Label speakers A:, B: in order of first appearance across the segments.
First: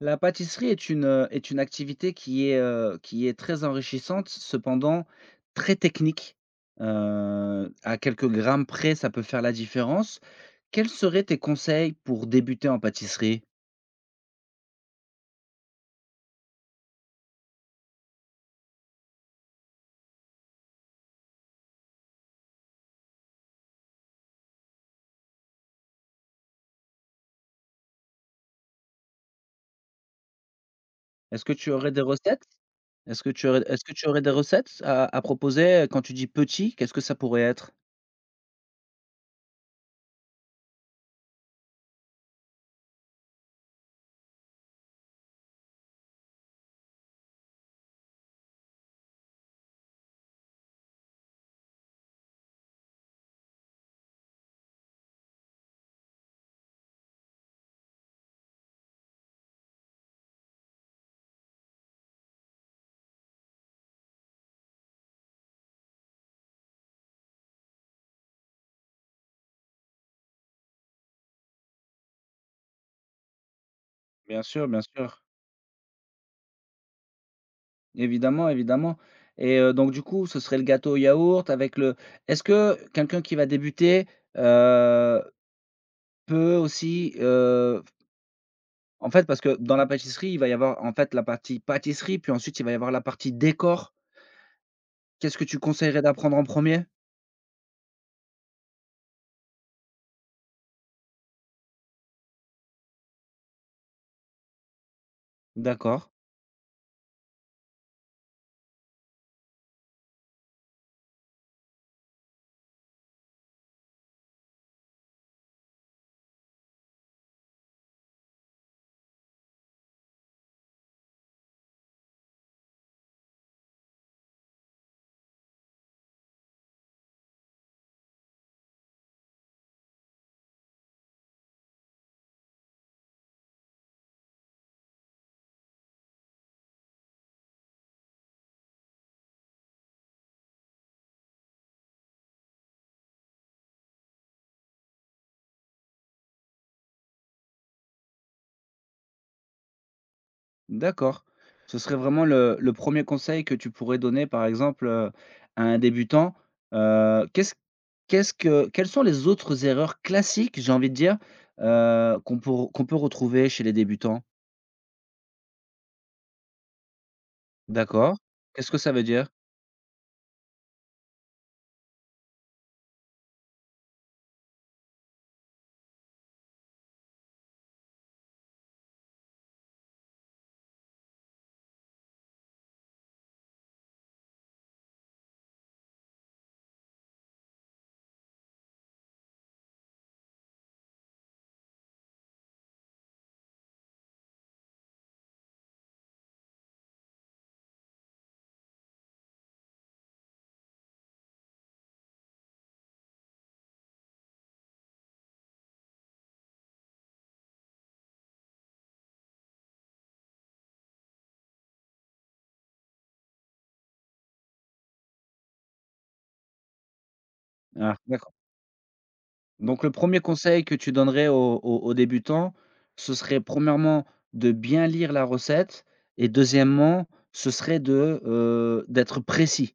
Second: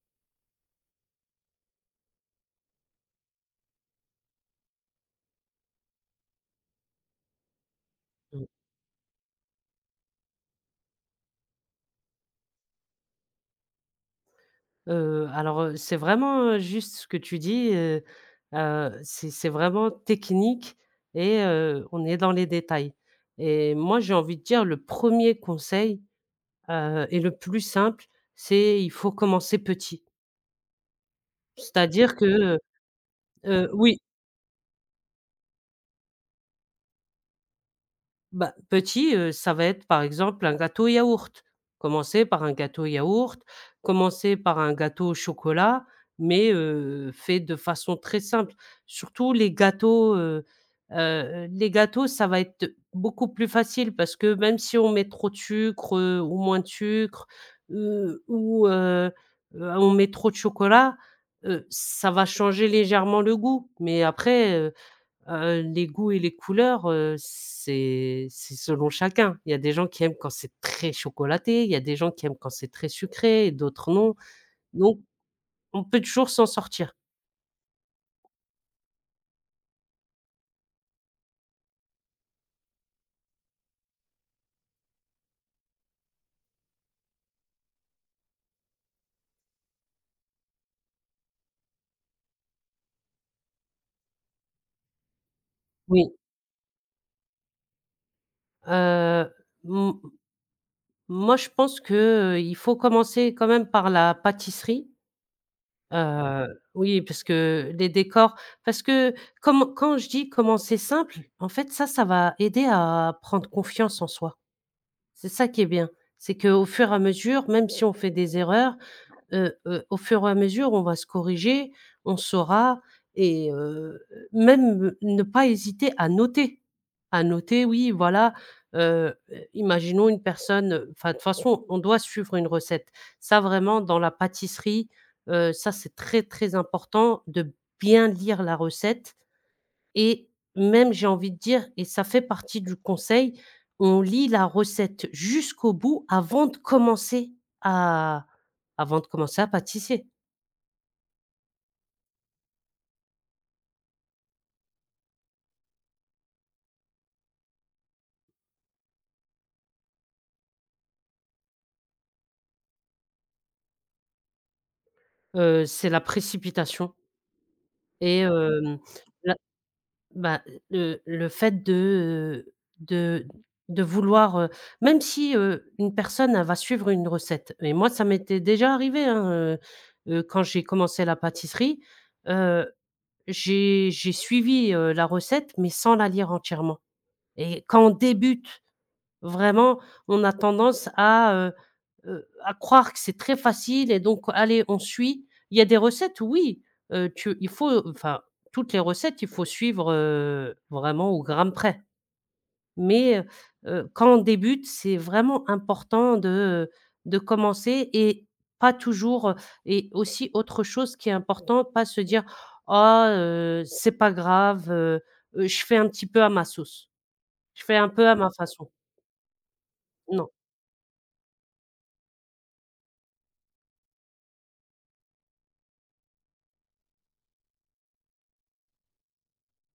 A: La pâtisserie est une activité qui est très enrichissante, cependant très technique. À quelques
B: Mmh.
A: grammes près, ça peut faire la différence. Quels seraient tes conseils pour débuter en pâtisserie?
B: Alors, c'est vraiment, juste ce que tu dis. C'est vraiment technique et on est dans les détails. Et moi, j'ai envie de dire le premier conseil, et le plus simple, c'est il faut commencer petit.
A: Est-ce que tu aurais des
B: C'est-à-dire que,
A: recettes?
B: heu
A: Est-ce que
B: oui.
A: tu aurais des recettes à proposer? Quand tu dis petit, qu'est-ce que ça pourrait être?
B: Bah, petit, ça va être, par exemple, un gâteau yaourt. Commencer par un gâteau yaourt, commencer par un gâteau au chocolat, mais fait de façon très simple. Surtout les gâteaux, ça va être beaucoup plus facile parce que même si on met trop de sucre, ou moins de sucre, ou on met trop de chocolat, ça va changer légèrement le goût. Mais après, les goûts et les couleurs, c'est selon chacun. Il y a des gens qui aiment quand c'est très chocolaté, il y a des gens qui aiment quand c'est très sucré et d'autres non.
A: Bien sûr, bien
B: Donc
A: sûr.
B: on peut toujours s'en sortir.
A: Évidemment, évidemment, et donc du coup, ce serait le gâteau au yaourt avec le, est-ce que quelqu'un qui va débuter, peut aussi, en fait, parce que dans la pâtisserie, il va y avoir, en fait, la partie pâtisserie, puis ensuite, il va y avoir la partie décor. Qu'est-ce que tu conseillerais
B: Oui,
A: d'apprendre en premier?
B: heu, m moi je pense que, il faut commencer quand même par la pâtisserie,
A: D'accord,
B: heu, oui, parce que les décors parce que comme quand je dis commencer simple, en fait ça, ça va aider à prendre confiance en soi. C'est ça qui est bien, c'est qu'au fur et à mesure, même si on fait des erreurs, au fur et à mesure, on va se corriger, on saura et même, ne pas hésiter à noter. À noter, oui, voilà, heu, imaginons une personne, enfin, de toute façon, on doit suivre une recette. Ça, vraiment, dans la pâtisserie, ça, c'est très, très important de bien lire la recette et même, j'ai envie de dire et ça fait partie du conseil, on lit la recette jusqu'au bout à avant de commencer à pâtisser.
A: d'accord. Ce serait vraiment le premier conseil que tu pourrais donner, par exemple, à un débutant. Heu, qu'est-ce Qu'est-ce que, quelles sont les autres erreurs classiques, j'ai envie de dire, qu'on peut retrouver chez les débutants?
B: C'est la précipitation
A: D'accord.
B: et
A: Qu'est-ce que
B: hem,
A: ça veut dire?
B: la bah, le fait de, de de vouloir, même si, une personne, elle va suivre une recette et moi, ça m'était déjà arrivé, hein, quand j'ai commencé la pâtisserie, heu, j'ai suivi, la recette mais sans la lire entièrement et quand on débute. Vraiment, on a tendance à croire que c'est très facile et donc allez, on suit. Il y a des recettes, oui, tu il faut enfin, toutes les recettes, il faut suivre, vraiment au gramme près. Mais, quand on débute, c'est vraiment important de commencer et pas toujours, et aussi autre chose qui est important, pas se dire: «Ah, c'est pas grave, je fais un petit peu à ma sauce, je fais un
A: Ah,
B: peu à ma
A: d'accord.
B: façon».
A: Donc le premier
B: Non.
A: conseil que tu donnerais aux débutants, ce serait premièrement de bien lire la recette et deuxièmement, ce serait de, d'être précis.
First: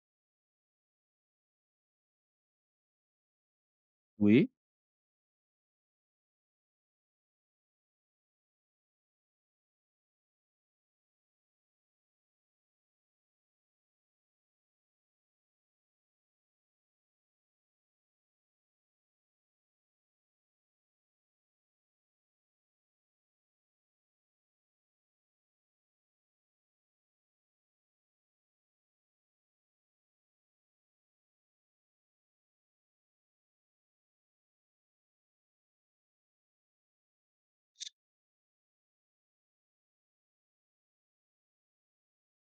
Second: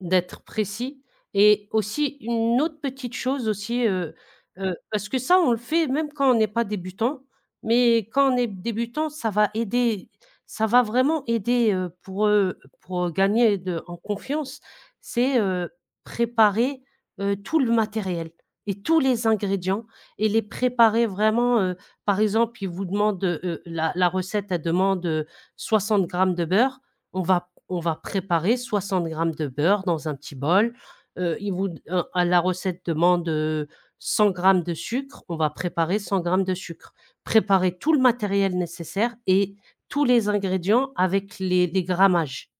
B: D'être précis et aussi une autre petite chose aussi,
A: Oui,
B: parce que ça on le fait même quand on n'est pas débutant, mais quand on est débutant, ça va vraiment aider, pour gagner de en confiance. C'est, préparer, tout le matériel et tous les ingrédients et les préparer vraiment, par exemple, la recette, elle demande, 60 grammes de beurre, on va préparer 60 grammes de beurre dans un petit bol. Il vous d à la recette demande, 100 g de sucre. On va préparer 100 grammes de sucre. Préparer tout le matériel nécessaire et tous les ingrédients avec les grammages.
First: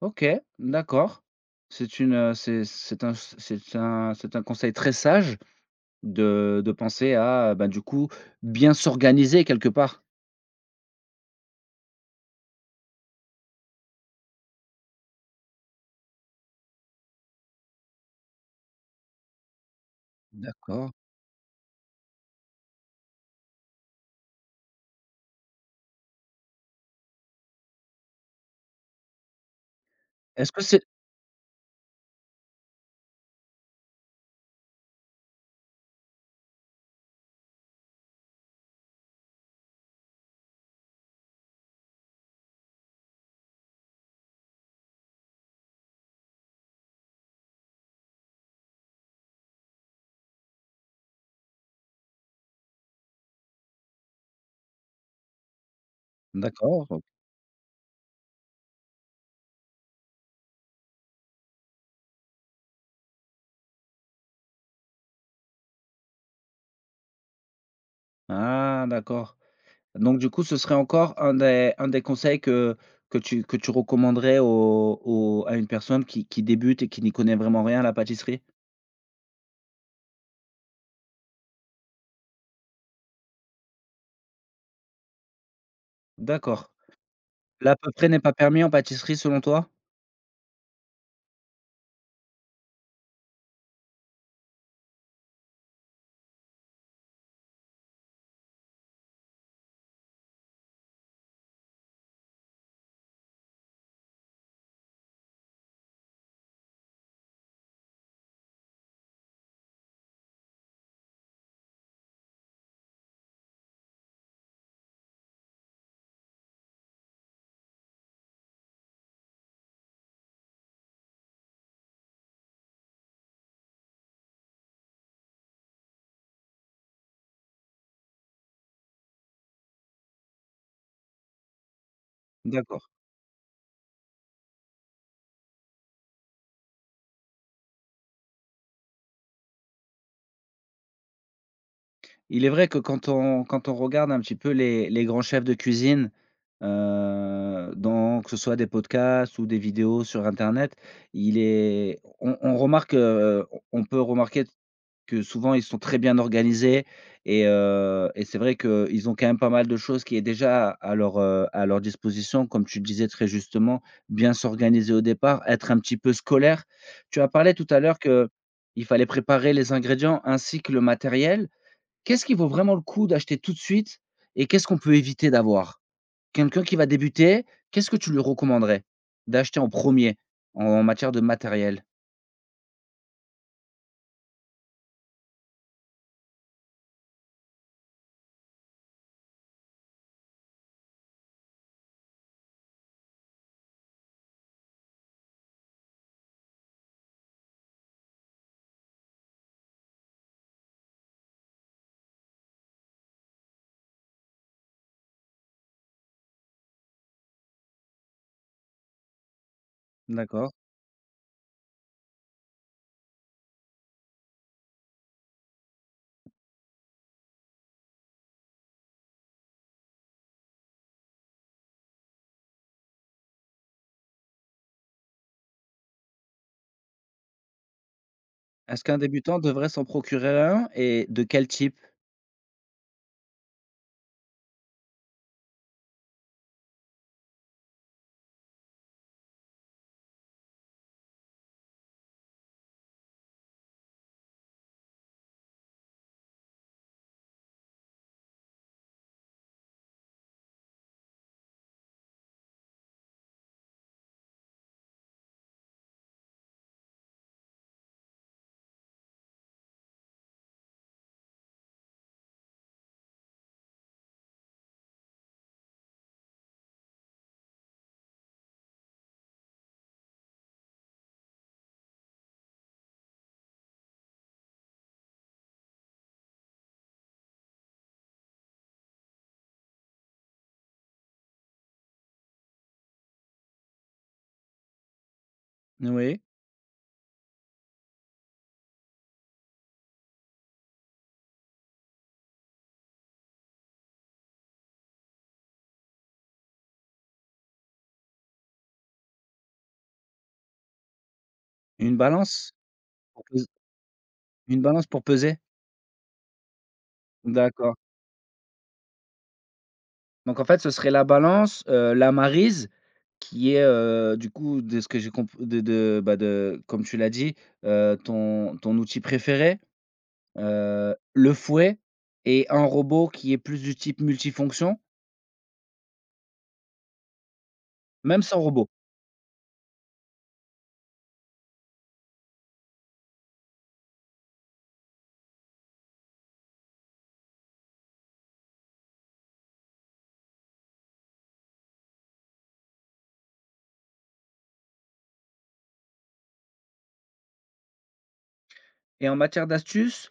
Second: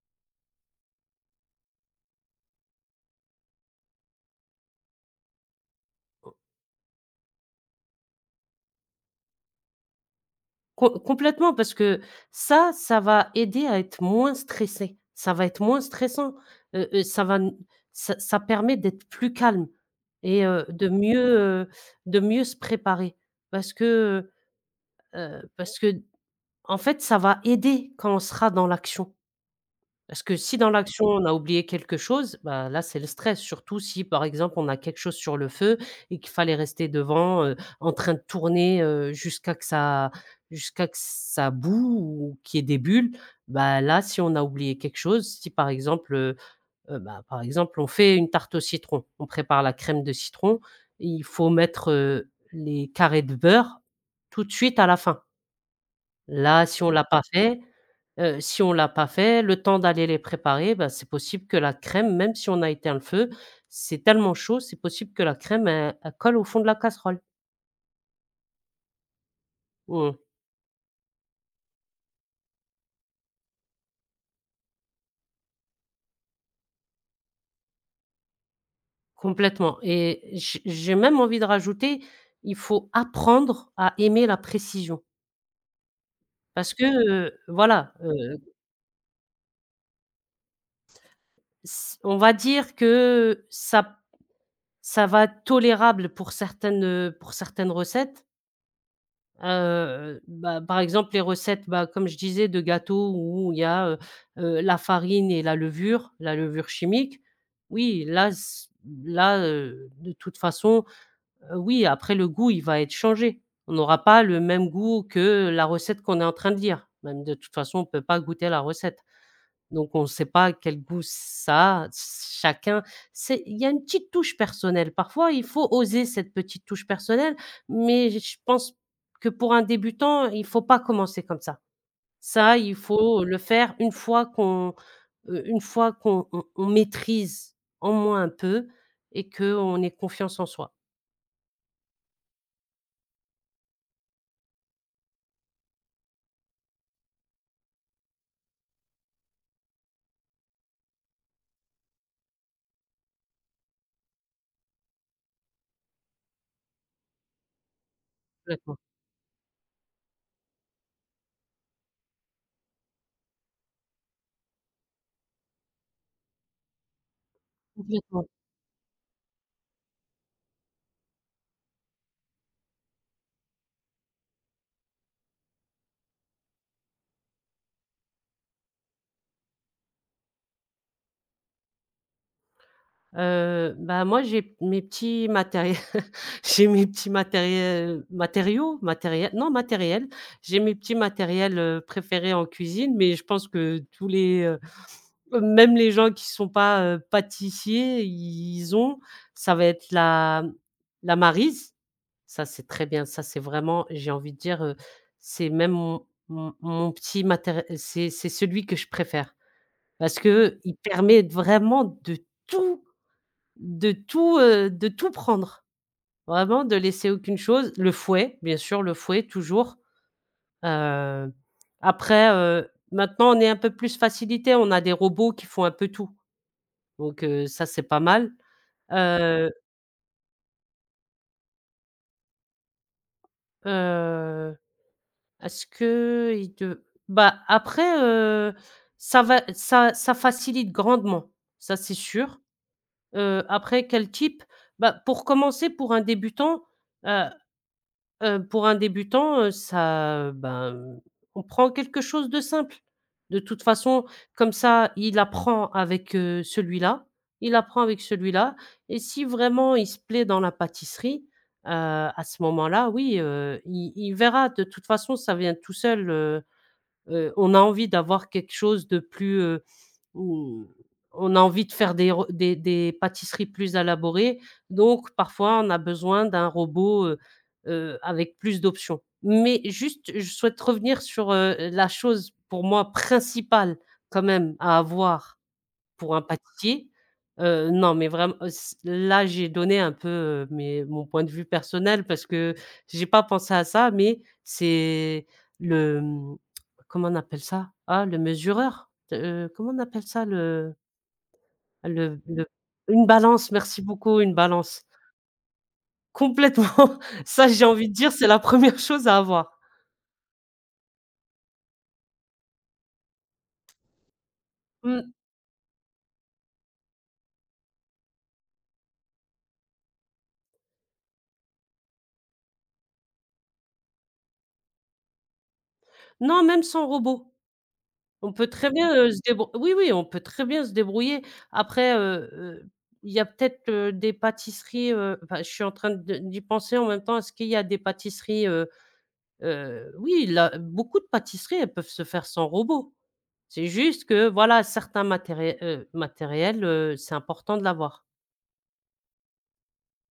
A: OK, d'accord. C'est une, c'est un conseil très sage de penser à, bah, du coup, bien s'organiser quelque part.
B: Complètement parce que ça va aider à être moins stressé. Ça va être moins stressant. Ça va n ça ça permet d'être plus calme et
A: D'accord.
B: de mieux se préparer parce que, parce que, en fait, ça va aider quand on sera dans l'action. Parce que
A: Est-ce
B: si
A: que
B: dans
A: c'est
B: l'action, on a oublié quelque chose, bah, là, c'est le stress. Surtout si, par exemple, on a quelque chose sur le feu et qu'il fallait rester devant, en train de tourner, jusqu'à que ça bout ou qu'il y ait des bulles. Bah, là, si on a oublié quelque chose, si par exemple, bah, par exemple, on fait une tarte au citron, on prépare la crème de citron, il faut mettre, les carrés de beurre tout de suite à la fin. Là, si
A: D'accord,
B: on l'a pas fait, si on l'a pas fait, le temps d'aller les préparer, bah, c'est possible que la crème, même si on a éteint le feu, c'est tellement chaud, c'est possible que la crème, elle colle au fond de la casserole.
A: ah d'accord.
B: Mmh,
A: Donc du coup, ce serait encore un des conseils que que tu recommanderais au à une personne qui débute et qui n'y connaît vraiment rien à la pâtisserie?
B: complètement et j'ai même envie de rajouter, il faut apprendre à aimer la précision
A: D'accord.
B: parce que,
A: L'à peu
B: voilà,
A: près n'est pas permis en pâtisserie selon toi?
B: s on va dire que ça ça va être tolérable pour certaines recettes. Bah, par exemple, les recettes, bah, comme je disais, de gâteaux où il y a, la farine et la levure chimique. Oui, là, de toute façon, oui, après le goût, il va être changé. On n'aura pas le même goût que la recette qu'on est en train de dire. Même de toute façon, on ne peut pas goûter la recette. Donc on ne sait pas quel goût ça a. Chacun c'est il y a une petite touche personnelle. Parfois, il faut oser cette petite touche personnelle, mais je pense que pour un débutant, il faut pas commencer comme ça. Ça, il
A: D'accord.
B: faut le faire une fois qu'on on maîtrise en moins un peu et qu'on ait confiance en soi.
A: Il est vrai que quand on regarde un petit peu les grands chefs de cuisine, dans que ce soit des podcasts ou des vidéos sur internet, il est on remarque, on peut remarquer que souvent, ils sont très bien organisés, et c'est vrai
B: Complètement,
A: qu'ils ont quand même pas mal de choses qui est déjà à leur disposition. Comme tu disais très justement, bien s'organiser au départ, être un petit peu scolaire. Tu as parlé tout à l'heure que
B: complètement.
A: il fallait préparer les ingrédients ainsi que le matériel. Qu'est-ce qui vaut vraiment le coup d'acheter tout de suite et qu'est-ce qu'on peut éviter d'avoir? Quelqu'un qui va débuter, qu'est-ce que tu lui recommanderais d'acheter en premier en matière de matériel?
B: Bah, moi, j'ai mes petits matérie j'ai mes petits matériels. Matériaux? Matériels? Non, matériels. J'ai mes petits matériels, préférés en cuisine, mais je pense que tous les, même les gens qui sont pas, pâtissiers, ils ont. Ça va être la maryse, ça, c'est très bien. Ça, c'est vraiment, j'ai envie de dire, c'est même mon petit matérie c'est celui que je préfère parce
A: D'accord.
B: qu'il permet vraiment de tout de tout prendre, vraiment de laisser aucune chose. Le fouet, bien sûr, le fouet toujours, heu, après, maintenant on est un peu plus facilité, on a des robots qui font un peu tout, donc ça c'est pas mal.
A: Est-ce qu'un débutant
B: Heu,
A: devrait s'en procurer un et de quel type?
B: heu, est-ce qu'il te bah, après, ça ça facilite grandement, ça c'est sûr. Après quel type? Bah, pour commencer, pour un débutant, ça, ben, mmh, on prend quelque chose de simple. De toute façon, comme ça, il apprend avec, celui-là, il apprend avec celui-là et si vraiment il se plaît dans la pâtisserie, à ce moment-là, oui, il verra. De toute façon, ça vient tout seul, on a envie d'avoir quelque chose de plus, mmh, on a envie de faire des re des pâtisseries plus élaborées, donc parfois on a besoin d'un robot, avec plus d'options. Mais juste, je souhaite revenir sur, la chose pour moi principale quand même à avoir pour
A: Oui,
B: un pâtissier, non, mais vraiment, c là, j'ai donné un peu, mes mon point de vue personnel parce que j'ai pas pensé à ça, mais c'est le, mmh, comment on appelle ça? Ah, le mesureur? T Comment on appelle ça?
A: une
B: Le
A: balance?
B: une
A: Pour pes
B: balance, merci beaucoup, une
A: Une
B: balance.
A: balance pour peser?
B: Complètement, ça, j'ai
A: D'accord.
B: envie de dire, c'est la première chose à avoir.
A: Donc en fait, ce serait la balance, la maryse qui est, du coup, de ce que j'ai
B: Mmh,
A: compris bah, de comme tu l'as dit, ton outil préféré, le fouet et un robot qui est plus du type multifonction,
B: non, même sans robot.
A: même
B: On
A: sans
B: peut
A: robot.
B: très bien, se débrou oui, oui, on peut très bien se débrouiller. Après, il y a peut-être, des pâtisseries, enfin, je suis en train de d'y penser en même temps. Est-ce qu'il y a des pâtisseries, oui, là, beaucoup de pâtisseries, elles peuvent se faire sans robot. C'est juste que, voilà, certains matériels, c'est important de l'avoir.
A: Et en matière d'astuces,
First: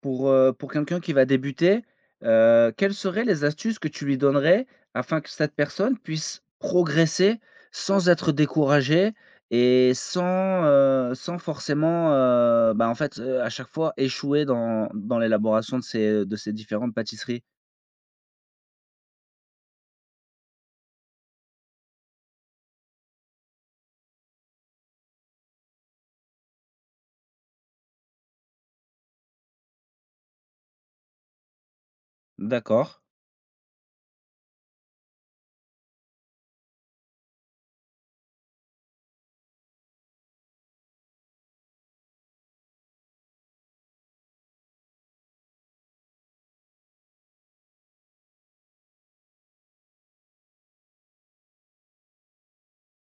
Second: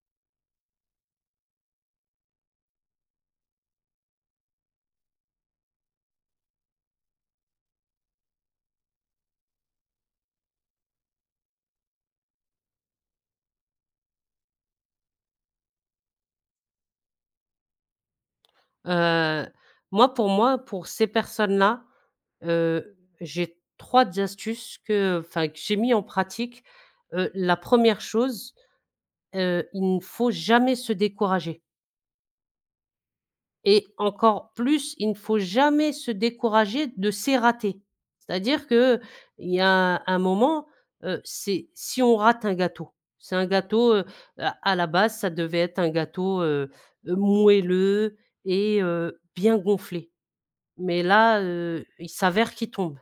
A: pour, pour quelqu'un qui va débuter, quelles seraient les astuces que tu lui donnerais afin que cette personne puisse progresser sans être découragée et sans, sans forcément, bah, en fait, à chaque fois échouer dans l'élaboration de ces différentes pâtisseries?
B: Heu, Moi, pour moi, pour ces personnes-là, j'ai 3 astuces que, enfin, que j'ai mis en pratique. La première chose. Il ne faut jamais se décourager
A: D'accord.
B: et encore plus, il ne faut jamais se décourager de ses ratés. C'est-à-dire que il y a un moment, c'est si on rate un gâteau, c'est un gâteau, à la base, ça devait être un gâteau, moelleux et bien gonflé. Mais là, il s'avère qu'il tombe.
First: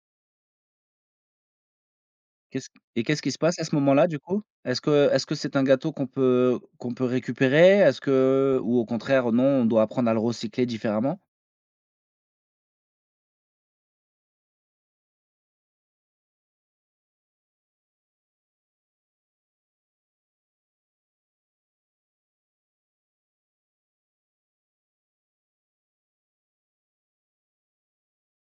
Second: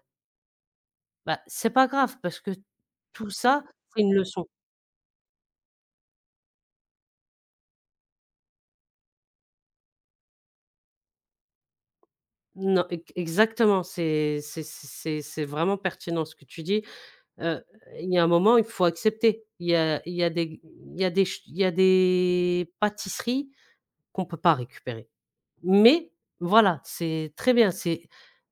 B: Bah, c'est pas grave parce que
A: Qu'est-ce Et qu'est-ce
B: tout
A: qui se passe à
B: ça,
A: ce
B: c'est
A: moment-là,
B: une
A: du coup?
B: leçon.
A: Est-ce que c'est un gâteau qu'on peut récupérer? Est-ce que, ou au contraire non, on doit apprendre à le recycler différemment?
B: Non, e exactement, c'est vraiment pertinent ce que tu dis. Heu, il y a un moment, il faut accepter. Il y a des il y a des ch il y a des pâtisseries qu'on peut pas récupérer. Mais voilà, c'est très bien, c'est,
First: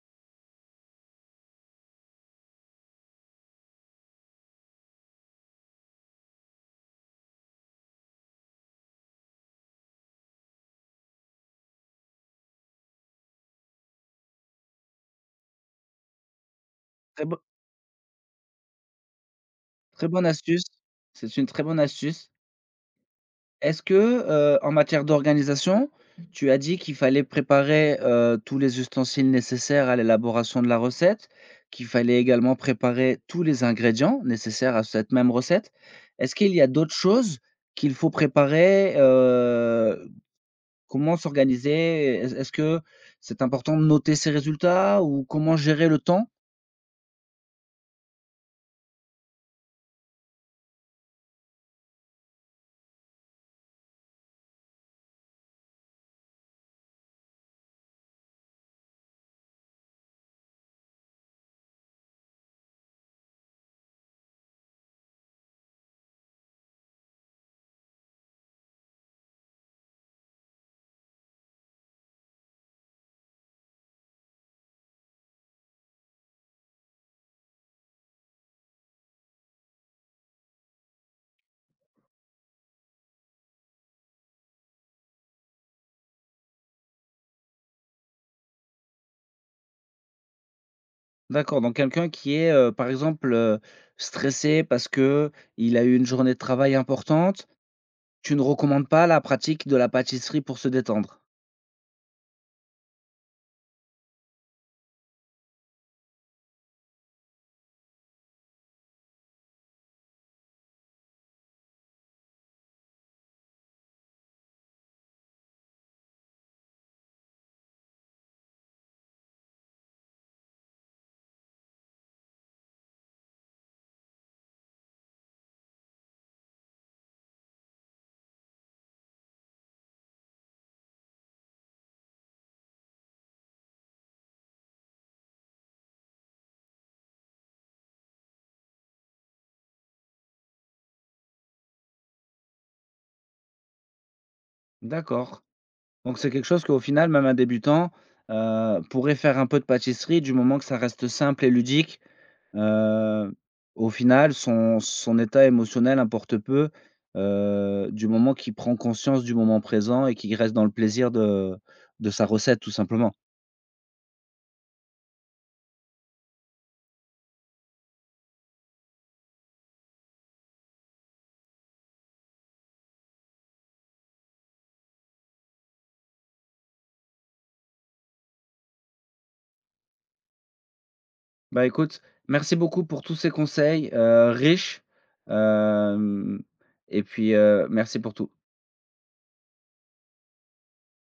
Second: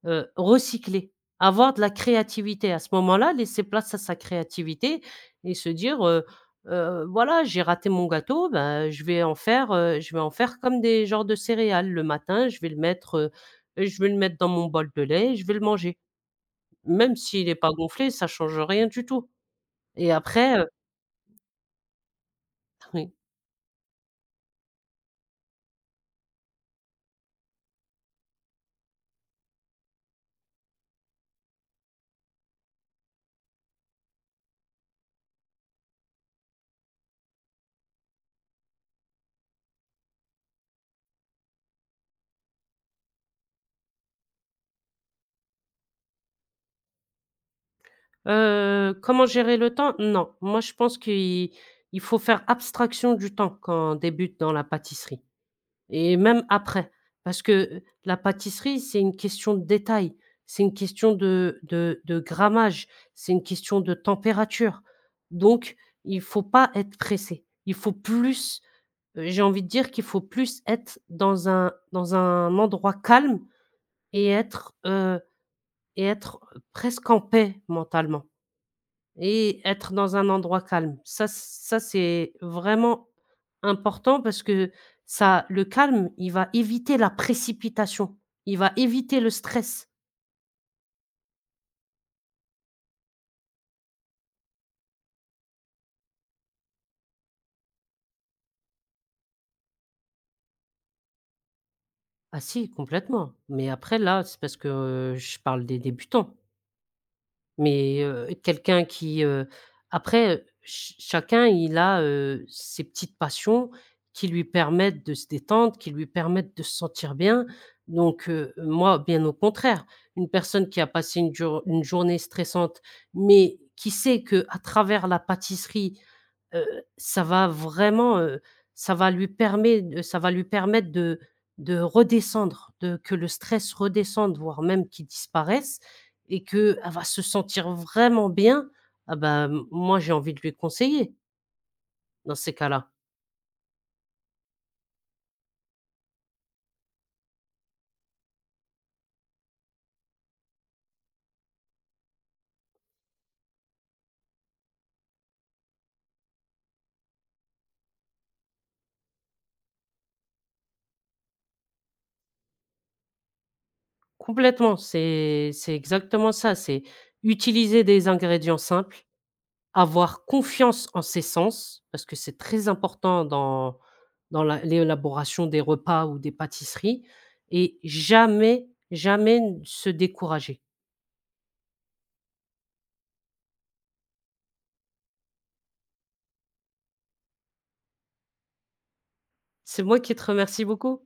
B: recycler, avoir de la créativité. À ce moment-là, laisser place à sa créativité et se dire, «Voilà, j'ai raté mon gâteau, ben je vais en faire, je vais en faire comme des genres de céréales. Le matin, je vais le mettre, je vais le mettre dans mon bol de lait et je vais le manger». Même s'il est pas gonflé, ça change rien du tout.
A: Très
B: Et
A: bonne
B: après,
A: astuce, c'est une très bonne astuce.
B: oui.
A: Est-ce que, en matière d'organisation, tu as dit qu'il fallait préparer, tous les ustensiles nécessaires à l'élaboration de la recette, qu'il fallait également préparer tous les ingrédients nécessaires à cette même recette. Est-ce qu'il y a d'autres choses qu'il faut préparer? Comment s'organiser? Est-ce que c'est important de noter ses résultats ou comment gérer le temps?
B: Comment gérer le temps? Non, moi je pense qu'il il faut faire abstraction du temps quand on débute dans la pâtisserie et même après. Parce que, la pâtisserie, c'est une question de détail, c'est une question de grammage, c'est une question de température. Donc il faut pas être pressé. Il faut plus, j'ai envie de dire qu'il faut plus être dans un endroit calme et être, et être presque en paix mentalement et être dans un endroit calme. Ça c'est vraiment important parce que ça le calme, il va éviter la précipitation, il va éviter le stress.
A: D'accord, donc quelqu'un qui est, par exemple, stressé parce que il a eu une journée de travail importante, tu ne recommandes pas la pratique de la pâtisserie pour se détendre?
B: Ah si, complètement, mais après là, c'est parce que, je parle des débutants. Mais, quelqu'un qui, après, ch chacun il a, ses petites passions qui lui permettent de se détendre, qui lui permettent de se sentir bien. Donc, moi, bien au contraire, une personne qui a passé une journée stressante, mais qui sait que à travers la pâtisserie, Heu, ça va vraiment, ça va lui permettre de redescendre, de que le stress redescende, voire même qu'il disparaisse et qu'elle va se sentir vraiment bien. Ah bah, m moi, j'ai envie de lui conseiller dans ces cas-là.
A: D'accord, donc c'est quelque chose qu'au final, même un débutant, pourrait faire un peu de pâtisserie du moment que ça reste simple et ludique. Heu, Au final, son état émotionnel importe peu, du moment qu'il prend conscience du moment présent et qu'il reste dans le plaisir de sa recette, tout simplement.
B: Complètement, c'est exactement ça, c'est utiliser des ingrédients simples. Avoir confiance en ses sens, parce que c'est très important dans dans la l'élaboration des repas ou des pâtisseries et jamais, jamais se décourager.
A: Bah, écoute, merci beaucoup pour tous ces conseils, riches, hem et puis, merci pour tout.
B: C'est moi qui te remercie beaucoup.